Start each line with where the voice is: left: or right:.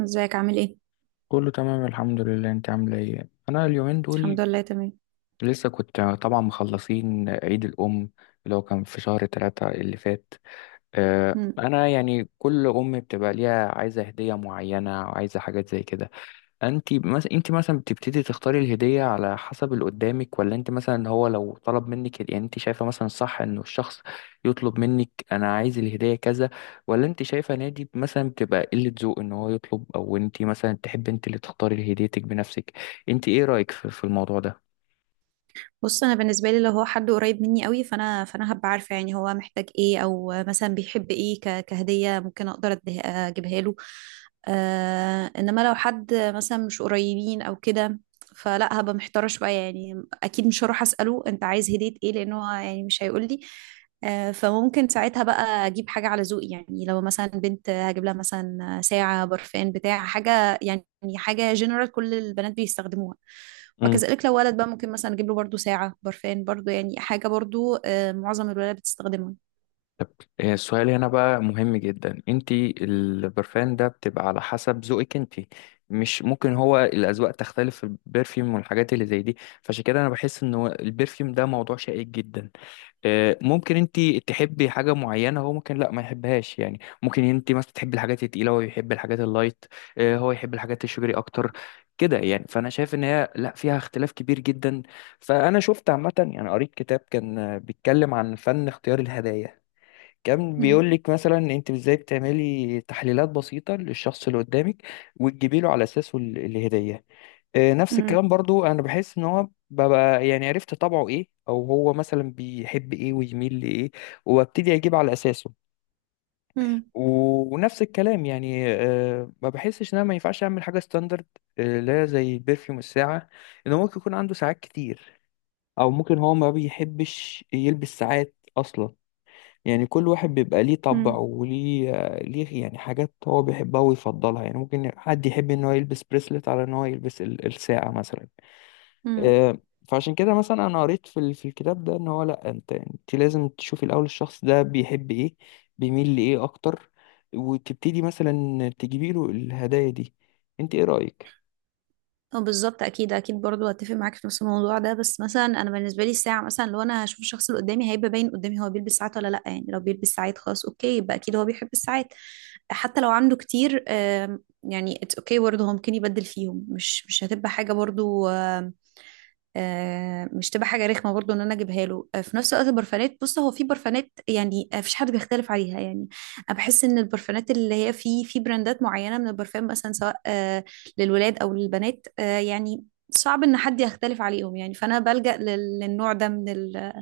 right: ازيك؟ عامل ايه؟
left: كله تمام الحمد لله، انت عامله ايه؟ انا اليومين
right: الحمد
left: دول
right: لله، تمام.
left: لسه كنت طبعا مخلصين عيد الام اللي هو كان في شهر 3 اللي فات.
right: مم.
left: انا يعني كل ام بتبقى ليها عايزه هديه معينه وعايزه حاجات زي كده. انت مثلا بتبتدي تختاري الهديه على حسب اللي قدامك، ولا انت مثلا هو لو طلب منك يعني انت شايفه مثلا صح انه الشخص يطلب منك انا عايز الهديه كذا، ولا انت شايفه نادي مثلا بتبقى قله ذوق ان هو يطلب، او انت مثلا تحب انت اللي تختاري هديتك بنفسك؟ انت ايه رايك في الموضوع ده؟
right: بص، انا بالنسبه لي لو هو حد قريب مني قوي فانا هبقى عارفه يعني هو محتاج ايه، او مثلا بيحب ايه كهديه، ممكن اقدر اجيبها له. انما لو حد مثلا مش قريبين او كده، فلا هبقى محتاره شويه. يعني اكيد مش هروح اساله انت عايز هديه ايه، لانه هو يعني مش هيقول لي. فممكن ساعتها بقى اجيب حاجه على ذوقي. يعني لو مثلا بنت هجيب لها مثلا ساعه، برفان، بتاع حاجه يعني، حاجه جنرال كل البنات بيستخدموها. وكذلك لو ولد بقى ممكن مثلا اجيب له برضو ساعة، برفان برضو، يعني حاجة برضو، معظم الولاد بتستخدمها.
left: طب، السؤال هنا بقى مهم جدا، انت البرفان ده بتبقى على حسب ذوقك انت. مش ممكن هو الاذواق تختلف في البرفيوم والحاجات اللي زي دي. فعشان كده انا بحس ان هو البرفيوم ده موضوع شائك جدا. ممكن انت تحبي حاجه معينه، هو ممكن لا ما يحبهاش، يعني ممكن انت مثلا تحبي الحاجات التقيله، هو يحب الحاجات اللايت. هو يحب الحاجات الشجري اكتر كده، يعني فانا شايف ان هي لا فيها اختلاف كبير جدا. فانا شفت عامه يعني قريت كتاب كان بيتكلم عن فن اختيار الهدايا. كان
right: مم.
left: بيقول لك مثلا انت ازاي بتعملي تحليلات بسيطه للشخص اللي قدامك وتجيبي له على اساسه الهديه. نفس
right: مم.
left: الكلام برضو، انا بحس ان هو ببقى يعني عرفت طبعه ايه او هو مثلا بيحب ايه ويميل لايه، وابتدي اجيب على اساسه. ونفس الكلام يعني ما بحسش ان انا ما ينفعش اعمل حاجه ستاندرد. لا زي البرفيوم الساعه، انه ممكن يكون عنده ساعات كتير، او ممكن هو ما بيحبش يلبس ساعات اصلا. يعني كل واحد بيبقى ليه طبع
right: مم.
left: وليه يعني حاجات هو بيحبها ويفضلها، يعني ممكن حد يحب ان هو يلبس بريسلت على ان هو يلبس الساعة مثلا.
right: مم.
left: آه، فعشان كده مثلا انا قريت في الكتاب ده ان هو لا، انت لازم تشوفي الاول الشخص ده بيحب ايه، بيميل لايه اكتر، وتبتدي مثلا تجيبي له الهدايا دي. انت ايه رأيك؟
right: اه، بالظبط. اكيد اكيد، برضو هتفق معاك في نفس الموضوع ده. بس مثلا انا بالنسبه لي الساعه، مثلا لو انا هشوف الشخص اللي قدامي هيبقى باين قدامي هو بيلبس ساعات ولا لا. يعني لو بيلبس ساعات خلاص اوكي، يبقى اكيد هو بيحب الساعات. حتى لو عنده كتير، يعني اتس اوكي برضه، هو ممكن يبدل فيهم، مش هتبقى حاجه برضو، مش تبقى حاجه رخمه برضو ان انا اجيبها له. في نفس الوقت البرفانات، بص هو في برفانات يعني، مفيش حد بيختلف عليها. يعني انا بحس ان البرفانات اللي هي في براندات معينه من البرفان مثلا، سواء للولاد أو للبنات، يعني صعب إن حد يختلف عليهم. يعني فأنا بلجأ للنوع ده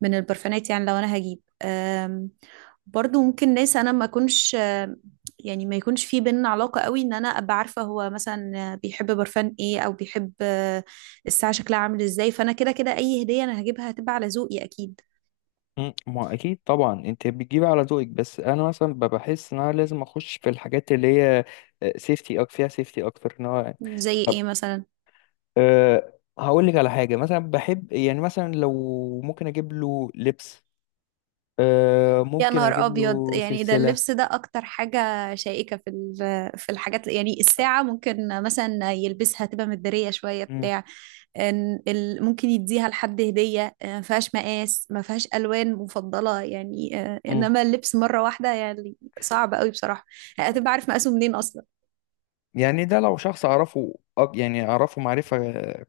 right: من البرفانات. يعني لو أنا هجيب، برضو ممكن ناس أنا ما أكونش، يعني ما يكونش في بيننا علاقة قوي، إن أنا أبقى عارفة هو مثلا بيحب برفان إيه أو بيحب الساعة شكلها عامل إزاي. فأنا كده كده أي هدية أنا هجيبها هتبقى على ذوقي أكيد.
left: ما اكيد طبعا انت بتجيبي على ذوقك، بس انا مثلا بحس ان انا لازم اخش في الحاجات اللي هي سيفتي، فيها سيفتي اكتر ان هو
right: زي إيه مثلا؟
left: أه، هقول لك على حاجة مثلا بحب، يعني مثلا لو ممكن اجيب له لبس، أه،
right: يا
left: ممكن
right: نهار
left: اجيب
right: ابيض!
left: له
right: يعني ده
left: سلسلة.
right: اللبس ده اكتر حاجه شائكه في الحاجات. يعني الساعه ممكن مثلا يلبسها، تبقى مداريه شويه
left: مم.
right: بتاع. إن ممكن يديها لحد هديه، ما فيهاش مقاس، ما فيهاش الوان مفضله يعني.
left: مم.
right: انما اللبس مره واحده يعني، صعب قوي بصراحه. هتبقى عارف مقاسه منين اصلا؟
left: يعني ده لو شخص أعرفه يعني أعرفه معرفة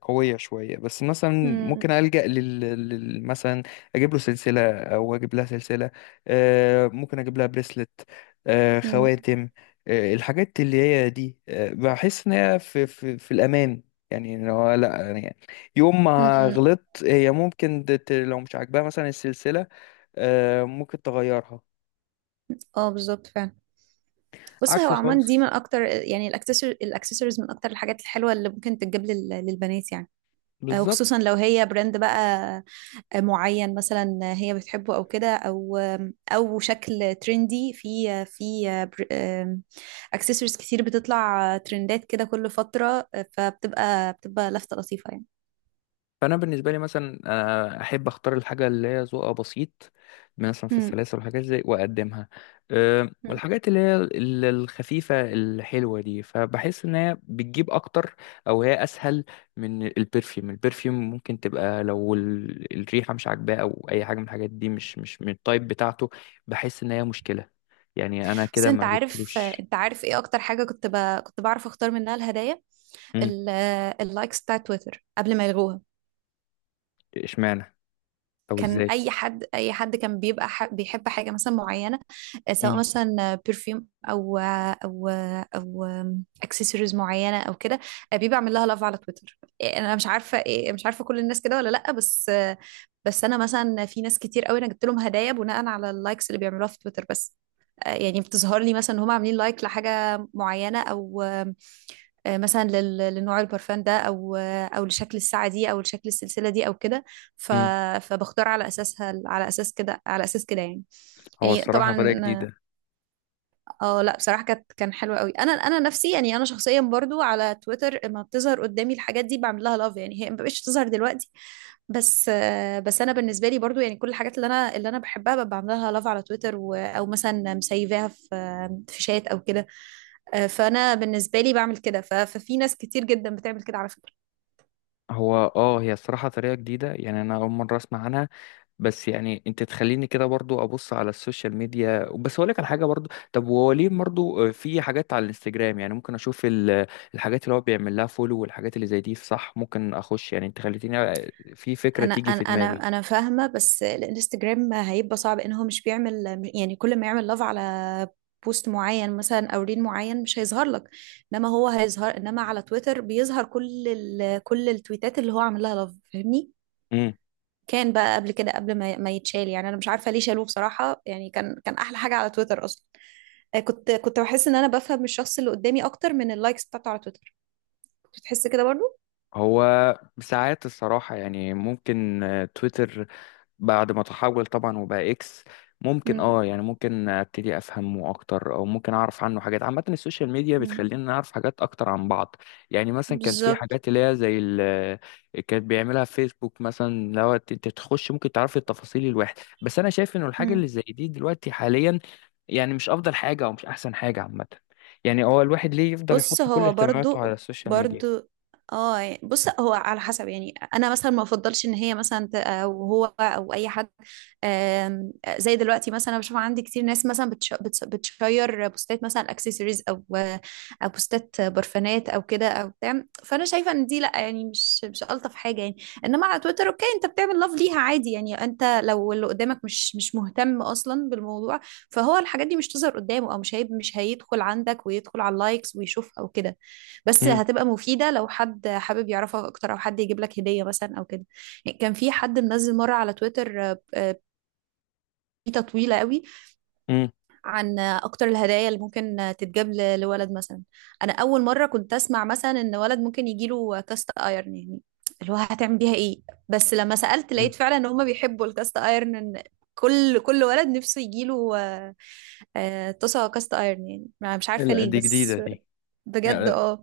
left: قوية شوية، بس مثلا ممكن
right: مم.
left: ألجأ مثلا أجيب له سلسلة أو أجيب لها سلسلة. ممكن أجيب لها بريسلت،
right: مم.
left: خواتم، الحاجات اللي هي دي، بحس إن هي في الأمان. يعني إن هو لا، يعني يوم ما
right: مم.
left: غلطت هي ممكن لو مش عاجباها مثلا السلسلة، ممكن تغيرها.
right: اه، بالظبط فعلا. بص
left: عكس
right: هو عمان دي من
left: خالص،
right: اكتر يعني، الاكسسوارز من اكتر الحاجات الحلوه اللي ممكن تتجاب للبنات يعني. وخصوصا
left: بالظبط.
right: لو هي براند بقى معين مثلا، هي بتحبه او كده، او او شكل ترندي في آه، في آه، بر- آم، اكسسوارز كتير بتطلع، ترندات كده كل فترة. فبتبقى لفتة لطيفة يعني.
left: فانا بالنسبه لي مثلا احب اختار الحاجه اللي هي ذوقها بسيط، مثلا في
right: مم.
left: السلاسل والحاجات زي، واقدمها. أه،
right: مم.
left: والحاجات اللي هي الخفيفه الحلوه دي، فبحس ان هي بتجيب اكتر، او هي اسهل من البرفيوم. البرفيوم ممكن تبقى لو الريحه مش عاجباه، او اي حاجه من الحاجات دي مش من التايب بتاعته. بحس ان هي مشكله، يعني انا
right: بس
left: كده
right: انت
left: ما
right: عارف،
left: جبتلوش.
right: انت عارف ايه اكتر حاجة كنت بعرف اختار منها الهدايا؟
left: مم،
right: اللايكس بتاع تويتر قبل ما يلغوها.
left: اشمعنى؟ او
right: كان
left: ازاي؟
right: اي حد كان بيبقى بيحب حاجه مثلا معينه، سواء
left: مم،
right: مثلا برفيوم او اكسسوارز معينه او كده، بيبقى عامل لها لاف على تويتر. انا مش عارفه إيه، مش عارفه كل الناس كده ولا لا، بس بس انا مثلا في ناس كتير قوي انا جبت لهم هدايا بناء على اللايكس اللي بيعملوها في تويتر بس. يعني بتظهر لي مثلا ان هم عاملين لايك لحاجه معينه، او مثلا لنوع البرفان ده، او او لشكل الساعه دي، او لشكل السلسله دي، او كده. ف-
left: مم.
right: فبختار على اساسها، على اساس كده، على اساس كده يعني،
left: هو
right: يعني
left: الصراحه طريقه
right: طبعا.
left: جديده.
right: اه لا، بصراحة كان حلو قوي. انا نفسي يعني، انا شخصيا برضو على تويتر لما بتظهر قدامي الحاجات دي بعمل لها لاف، يعني هي ما بقتش تظهر دلوقتي بس. بس انا بالنسبة لي برضو يعني كل الحاجات اللي انا بحبها ببقى بعمل لها لاف على تويتر، او مثلا مسيفاها في شات او كده. فانا بالنسبة لي بعمل كده، ففي ناس كتير جدا بتعمل كده على فكرة.
left: هو هي الصراحة طريقة جديدة، يعني انا اول مرة اسمع عنها. بس يعني انت تخليني كده برضو ابص على السوشيال ميديا، بس اقول لك على حاجة برضو. طب هو ليه برضو في حاجات على الانستجرام، يعني ممكن اشوف الحاجات اللي هو بيعمل لها فولو والحاجات اللي زي دي، صح؟ ممكن اخش يعني. انت خليتيني في فكرة
right: انا
left: تيجي
right: انا
left: في دماغي.
right: انا انا فاهمه، بس الانستجرام هيبقى صعب ان هو مش بيعمل. يعني كل ما يعمل لاف على بوست معين مثلا او ريل معين مش هيظهر لك، انما هو هيظهر. انما على تويتر بيظهر كل التويتات اللي هو عامل لها لاف، فاهمني؟
left: امم
right: كان بقى قبل كده قبل ما يتشال يعني. انا مش عارفه ليه شالوه بصراحه، يعني كان احلى حاجه على تويتر اصلا. كنت بحس ان انا بفهم الشخص اللي قدامي اكتر من اللايكس بتاعته على تويتر. كنت بتحس كده برضو؟
left: هو ساعات الصراحة، يعني ممكن تويتر بعد ما تحول طبعا وبقى اكس، ممكن
right: امم.
left: يعني ممكن ابتدي افهمه اكتر، او ممكن اعرف عنه حاجات. عامه السوشيال ميديا بتخلينا نعرف حاجات اكتر عن بعض. يعني مثلا كانت في
right: بالظبط.
left: حاجات اللي هي زي كانت بيعملها فيسبوك، مثلا لو انت تخش ممكن تعرف التفاصيل الواحد. بس انا شايف انه الحاجه اللي زي دي دلوقتي حاليا يعني مش افضل حاجه او مش احسن حاجه عامه. يعني هو الواحد ليه يفضل يحط
right: بص
left: كل
right: هو
left: اهتماماته على
right: برضو،
left: السوشيال ميديا؟
right: برضو اه، بص هو على حسب. يعني انا مثلا ما افضلش ان هي مثلا او هو او اي حد، زي دلوقتي مثلا، أنا بشوف عندي كتير ناس مثلا بتشير بوستات مثلا اكسسوارز، او بوستات برفانات، او كده او بتاع. فانا شايفه ان دي لا يعني، مش الطف حاجه يعني. انما على تويتر اوكي، انت بتعمل لاف ليها عادي يعني. انت لو اللي قدامك مش مهتم اصلا بالموضوع، فهو الحاجات دي مش تظهر قدامه، او مش هيدخل عندك ويدخل على اللايكس ويشوف او كده. بس
left: امم
right: هتبقى مفيدة لو حد حابب يعرفك اكتر، او حد يجيب لك هدية مثلا او كده. يعني كان في حد منزل مرة على تويتر، بيتا طويلة قوي،
left: امم
right: عن اكتر الهدايا اللي ممكن تتجاب لولد مثلا. انا اول مرة كنت اسمع مثلا ان ولد ممكن يجيله كاست ايرن يعني. اللي هو هتعمل بيها ايه؟ بس لما سألت لقيت فعلا ان هما بيحبوا الكاست ايرن، إن كل ولد نفسه يجيله طاسة كاست ايرن يعني. مش عارفة
left: لا،
right: ليه
left: دي جديده،
right: بس.
left: دي
right: بجد، اه.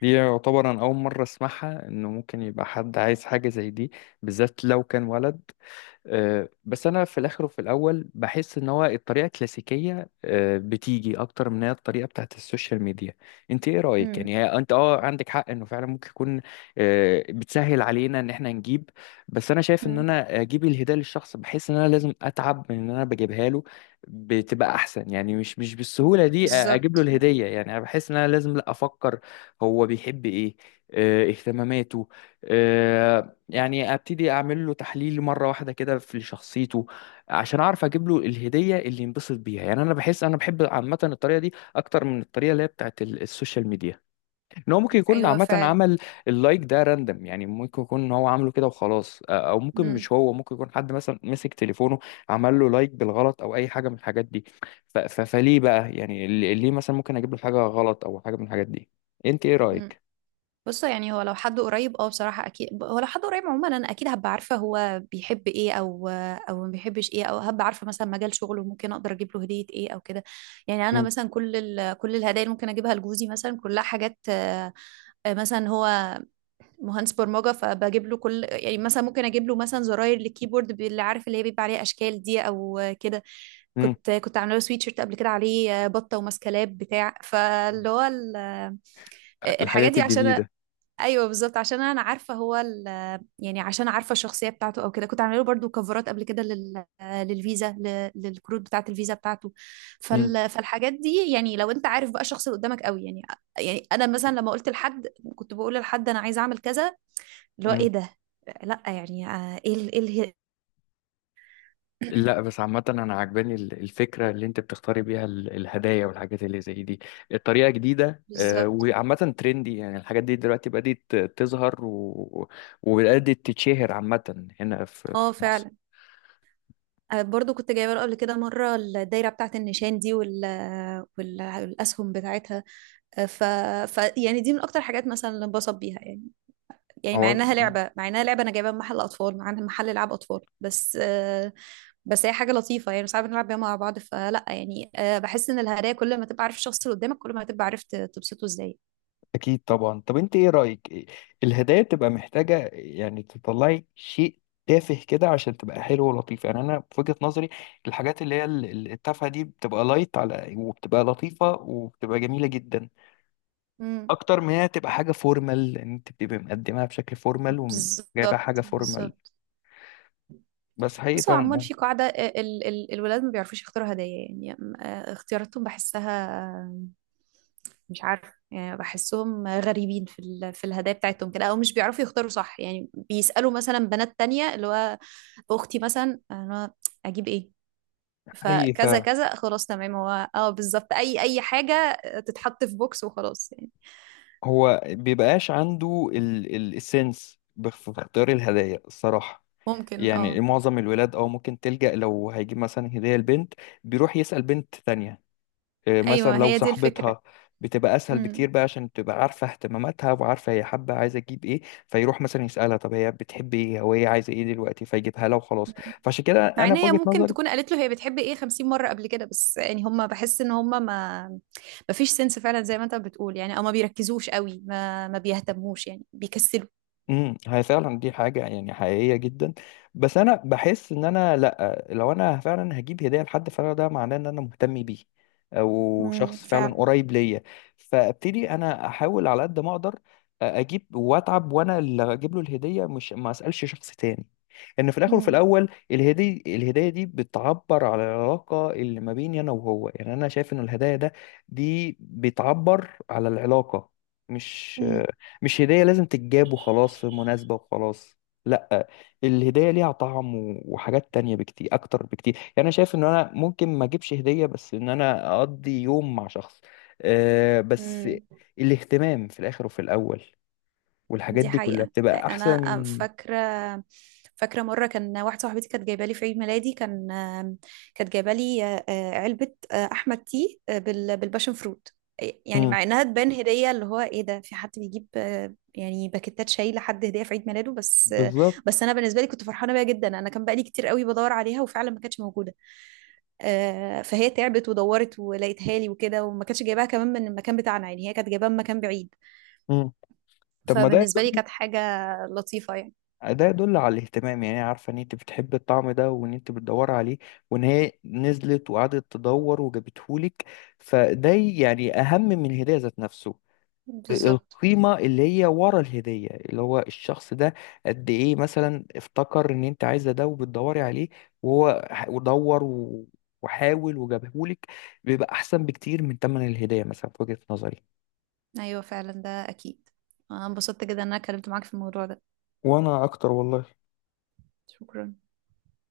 left: دي يعتبر انا اول مره اسمعها، انه ممكن يبقى حد عايز حاجه زي دي، بالذات لو كان ولد. بس انا في الاخر وفي الاول بحس ان هو الطريقه الكلاسيكيه، بتيجي اكتر من هي الطريقه بتاعت السوشيال ميديا. انت ايه رايك؟
right: مم،
left: يعني هي انت عندك حق انه فعلا ممكن يكون بتسهل علينا ان احنا نجيب، بس انا شايف ان
right: مم،
left: انا اجيب الهديه للشخص بحس ان انا لازم اتعب من ان انا بجيبها له، بتبقى احسن. يعني مش بالسهوله دي اجيب له
right: بالظبط.
left: الهديه. يعني انا بحس ان انا لازم، لا، افكر هو بيحب ايه، اهتماماته، آه، يعني ابتدي اعمل له تحليل مره واحده كده في شخصيته عشان اعرف اجيب له الهديه اللي ينبسط بيها. يعني انا بحس انا بحب عامه الطريقه دي اكتر من الطريقه اللي هي بتاعت السوشيال ميديا. ان هو ممكن يكون
right: ايوه
left: عامه
right: فعلا.
left: عمل اللايك ده راندم، يعني ممكن يكون ان هو عامله كده وخلاص، او ممكن
right: مم،
left: مش هو، ممكن يكون حد مثلا مسك تليفونه عمل له لايك بالغلط، او اي حاجه من الحاجات دي. فليه بقى يعني ليه مثلا ممكن اجيب له حاجه غلط او حاجه من الحاجات دي؟ انت ايه
right: مم.
left: رايك؟
right: بصوا. يعني هو لو حد قريب اه بصراحة، اكيد هو لو حد قريب عموما انا اكيد هبقى عارفة هو بيحب ايه، او او ما بيحبش ايه، او هبقى عارفة مثلا مجال شغله، ممكن اقدر اجيب له هدية ايه او كده. يعني انا
left: مم.
right: مثلا كل الهدايا اللي ممكن اجيبها لجوزي مثلا كلها حاجات، مثلا هو مهندس برمجه، فبجيب له كل، يعني مثلا ممكن اجيب له مثلا زراير للكيبورد، اللي عارف اللي هي بيبقى عليها اشكال دي او كده.
left: مم.
right: كنت عامله له سويتشيرت قبل كده عليه بطه وماسكلاب بتاع، فاللي هو الحاجات
left: الحاجات
right: دي عشان
left: الجديده.
right: ايوه بالظبط، عشان انا عارفه هو يعني عشان عارفه الشخصيه بتاعته او كده. كنت عامله له برضو كفرات قبل كده للفيزا، للكروت بتاعه الفيزا بتاعته.
left: مم.
right: فالحاجات دي يعني لو انت عارف بقى الشخص اللي قدامك قوي يعني. يعني انا مثلا لما قلت لحد، كنت بقول لحد انا عايزه اعمل كذا، اللي هو
left: مم.
right: ايه ده؟ لا يعني ايه ايه
left: لا، بس عامة أنا عجباني الفكرة اللي أنت بتختاري بيها الهدايا والحاجات اللي زي دي. الطريقة جديدة،
right: بالظبط.
left: وعامة ترندي، يعني الحاجات دي دلوقتي بدأت تظهر وبدأت تتشهر عامة هنا في
right: اه
left: مصر.
right: فعلا. برضو كنت جايبه له قبل كده مره الدايره بتاعه النشان دي، والاسهم بتاعتها. ف... ف يعني دي من اكتر حاجات مثلا اللي انبسط بيها يعني. يعني مع
left: أو...
right: انها لعبه مع انها لعبه انا جايبها من محل اطفال، مع انها محل العاب اطفال بس. بس هي حاجه لطيفه يعني، ساعات بنلعب بيها مع بعض. فلا يعني، بحس ان الهدايا كل ما تبقى عارف الشخص اللي قدامك كل ما هتبقى عارف تبسطه ازاي.
left: أكيد طبعا. طب أنت إيه رأيك؟ الهدايا بتبقى محتاجة يعني تطلعي شيء تافه كده عشان تبقى حلو ولطيف؟ يعني أنا في وجهة نظري الحاجات اللي هي التافهة دي بتبقى لايت على، وبتبقى لطيفة وبتبقى جميلة جدا،
right: امم،
left: اكتر من هي تبقى حاجه فورمال، لان انت بتبقى مقدمها بشكل فورمال وجايبها حاجه
right: بالظبط
left: فورمال.
right: بالظبط.
left: بس حقيقي
right: بص هو
left: فعلا،
right: عموما في قاعدة، ال ال الولاد ما بيعرفوش يختاروا هدايا يعني. اختياراتهم بحسها، آه، مش عارفة يعني بحسهم غريبين في الهدايا بتاعتهم كده، أو مش بيعرفوا يختاروا صح. يعني بيسألوا مثلا بنات تانية، اللي هو أختي مثلا أنا أجيب إيه؟
left: حقيقي
right: فكذا
left: فعلا
right: كذا، خلاص تمام، هو اه بالظبط، أي حاجة تتحط في بوكس وخلاص يعني.
left: هو بيبقاش عنده ال السنس في اختيار الهدايا الصراحه.
right: ممكن،
left: يعني
right: اه.
left: معظم الولاد، او ممكن تلجأ لو هيجيب مثلا هديه لبنت، بيروح يسأل بنت تانية، مثلا
right: أيوه،
left: لو
right: هي دي الفكرة.
left: صاحبتها، بتبقى اسهل بكتير
right: مم.
left: بقى عشان تبقى عارفه اهتماماتها وعارفه هي حابه عايزه تجيب ايه، فيروح مثلا يسالها طب هي بتحب ايه او هي عايزه ايه دلوقتي، فيجيبها لها وخلاص.
right: مم.
left: فعشان كده
right: مع
left: انا
right: ان
left: في
right: هي
left: وجهه
right: ممكن
left: نظري
right: تكون قالت له هي بتحب ايه 50 مرة قبل كده. بس يعني هم، بحس ان هم ما فيش سنس فعلا زي ما انت بتقول يعني، او ما بيركزوش قوي، ما بيهتموش يعني، بيكسلوا.
left: هي فعلا دي حاجة يعني حقيقية جدا. بس انا بحس ان انا، لا، لو انا فعلا هجيب هدية لحد فعلا ده معناه ان انا مهتم بيه، او
right: امم،
left: شخص فعلا
right: فعلا.
left: قريب ليا، فابتدي انا احاول على قد ما اقدر اجيب واتعب، وانا اللي اجيب له الهدية، مش ما اسألش شخص تاني، ان في الاخر وفي
right: مم.
left: الاول الهدية دي بتعبر على العلاقة اللي ما بيني انا وهو. يعني انا شايف ان الهدايا دي بتعبر على العلاقة، مش
right: امم.
left: مش هدية لازم تتجاب وخلاص في مناسبة وخلاص. لا، الهدية ليها طعم وحاجات تانية بكتير أكتر بكتير، يعني أنا شايف إن أنا ممكن ما أجيبش هدية، بس إن أنا أقضي يوم مع شخص، بس
right: مم.
left: الاهتمام في الآخر وفي الأول والحاجات
right: دي
left: دي كلها
right: حقيقة.
left: بتبقى
right: أنا
left: أحسن.
right: فاكرة مرة كان واحدة صاحبتي كانت جايبة لي في عيد ميلادي، كانت جايبة لي علبة، أحمد تي، بالباشن فروت. إيه، يعني
left: مم.
right: مع إنها تبان هدية، اللي هو إيه ده في حد بيجيب، يعني باكيتات شاي لحد هدية في عيد ميلاده؟ بس بس
left: بالظبط.
right: أنا بالنسبة لي كنت فرحانة بيها جدا، أنا كان بقالي كتير قوي بدور عليها وفعلا ما كانتش موجودة. فهي تعبت ودورت ولقيتها لي وكده، وما كانتش جايباها كمان من المكان بتاعنا، يعني هي كانت جايباها من مكان بعيد.
left: مم. طب ما ده،
right: فبالنسبة لي كانت حاجة لطيفة يعني.
left: ده يدل على الاهتمام، يعني عارفة ان انت بتحب الطعم ده وان انت بتدور عليه، وان هي نزلت وقعدت تدور وجابتهولك. فده يعني اهم من الهدية ذات نفسه.
right: بالظبط.
left: القيمة اللي هي ورا الهدية اللي هو الشخص ده قد ايه مثلا افتكر ان انت عايزة ده وبتدوري عليه، وهو ودور وحاول وجابهولك، بيبقى احسن بكتير من تمن الهدية مثلا في وجهة نظري.
right: أيوة فعلا، ده أكيد. أنا انبسطت جدا إن أنا اتكلمت معاك في الموضوع ده.
left: وانا اكتر والله.
right: شكرا.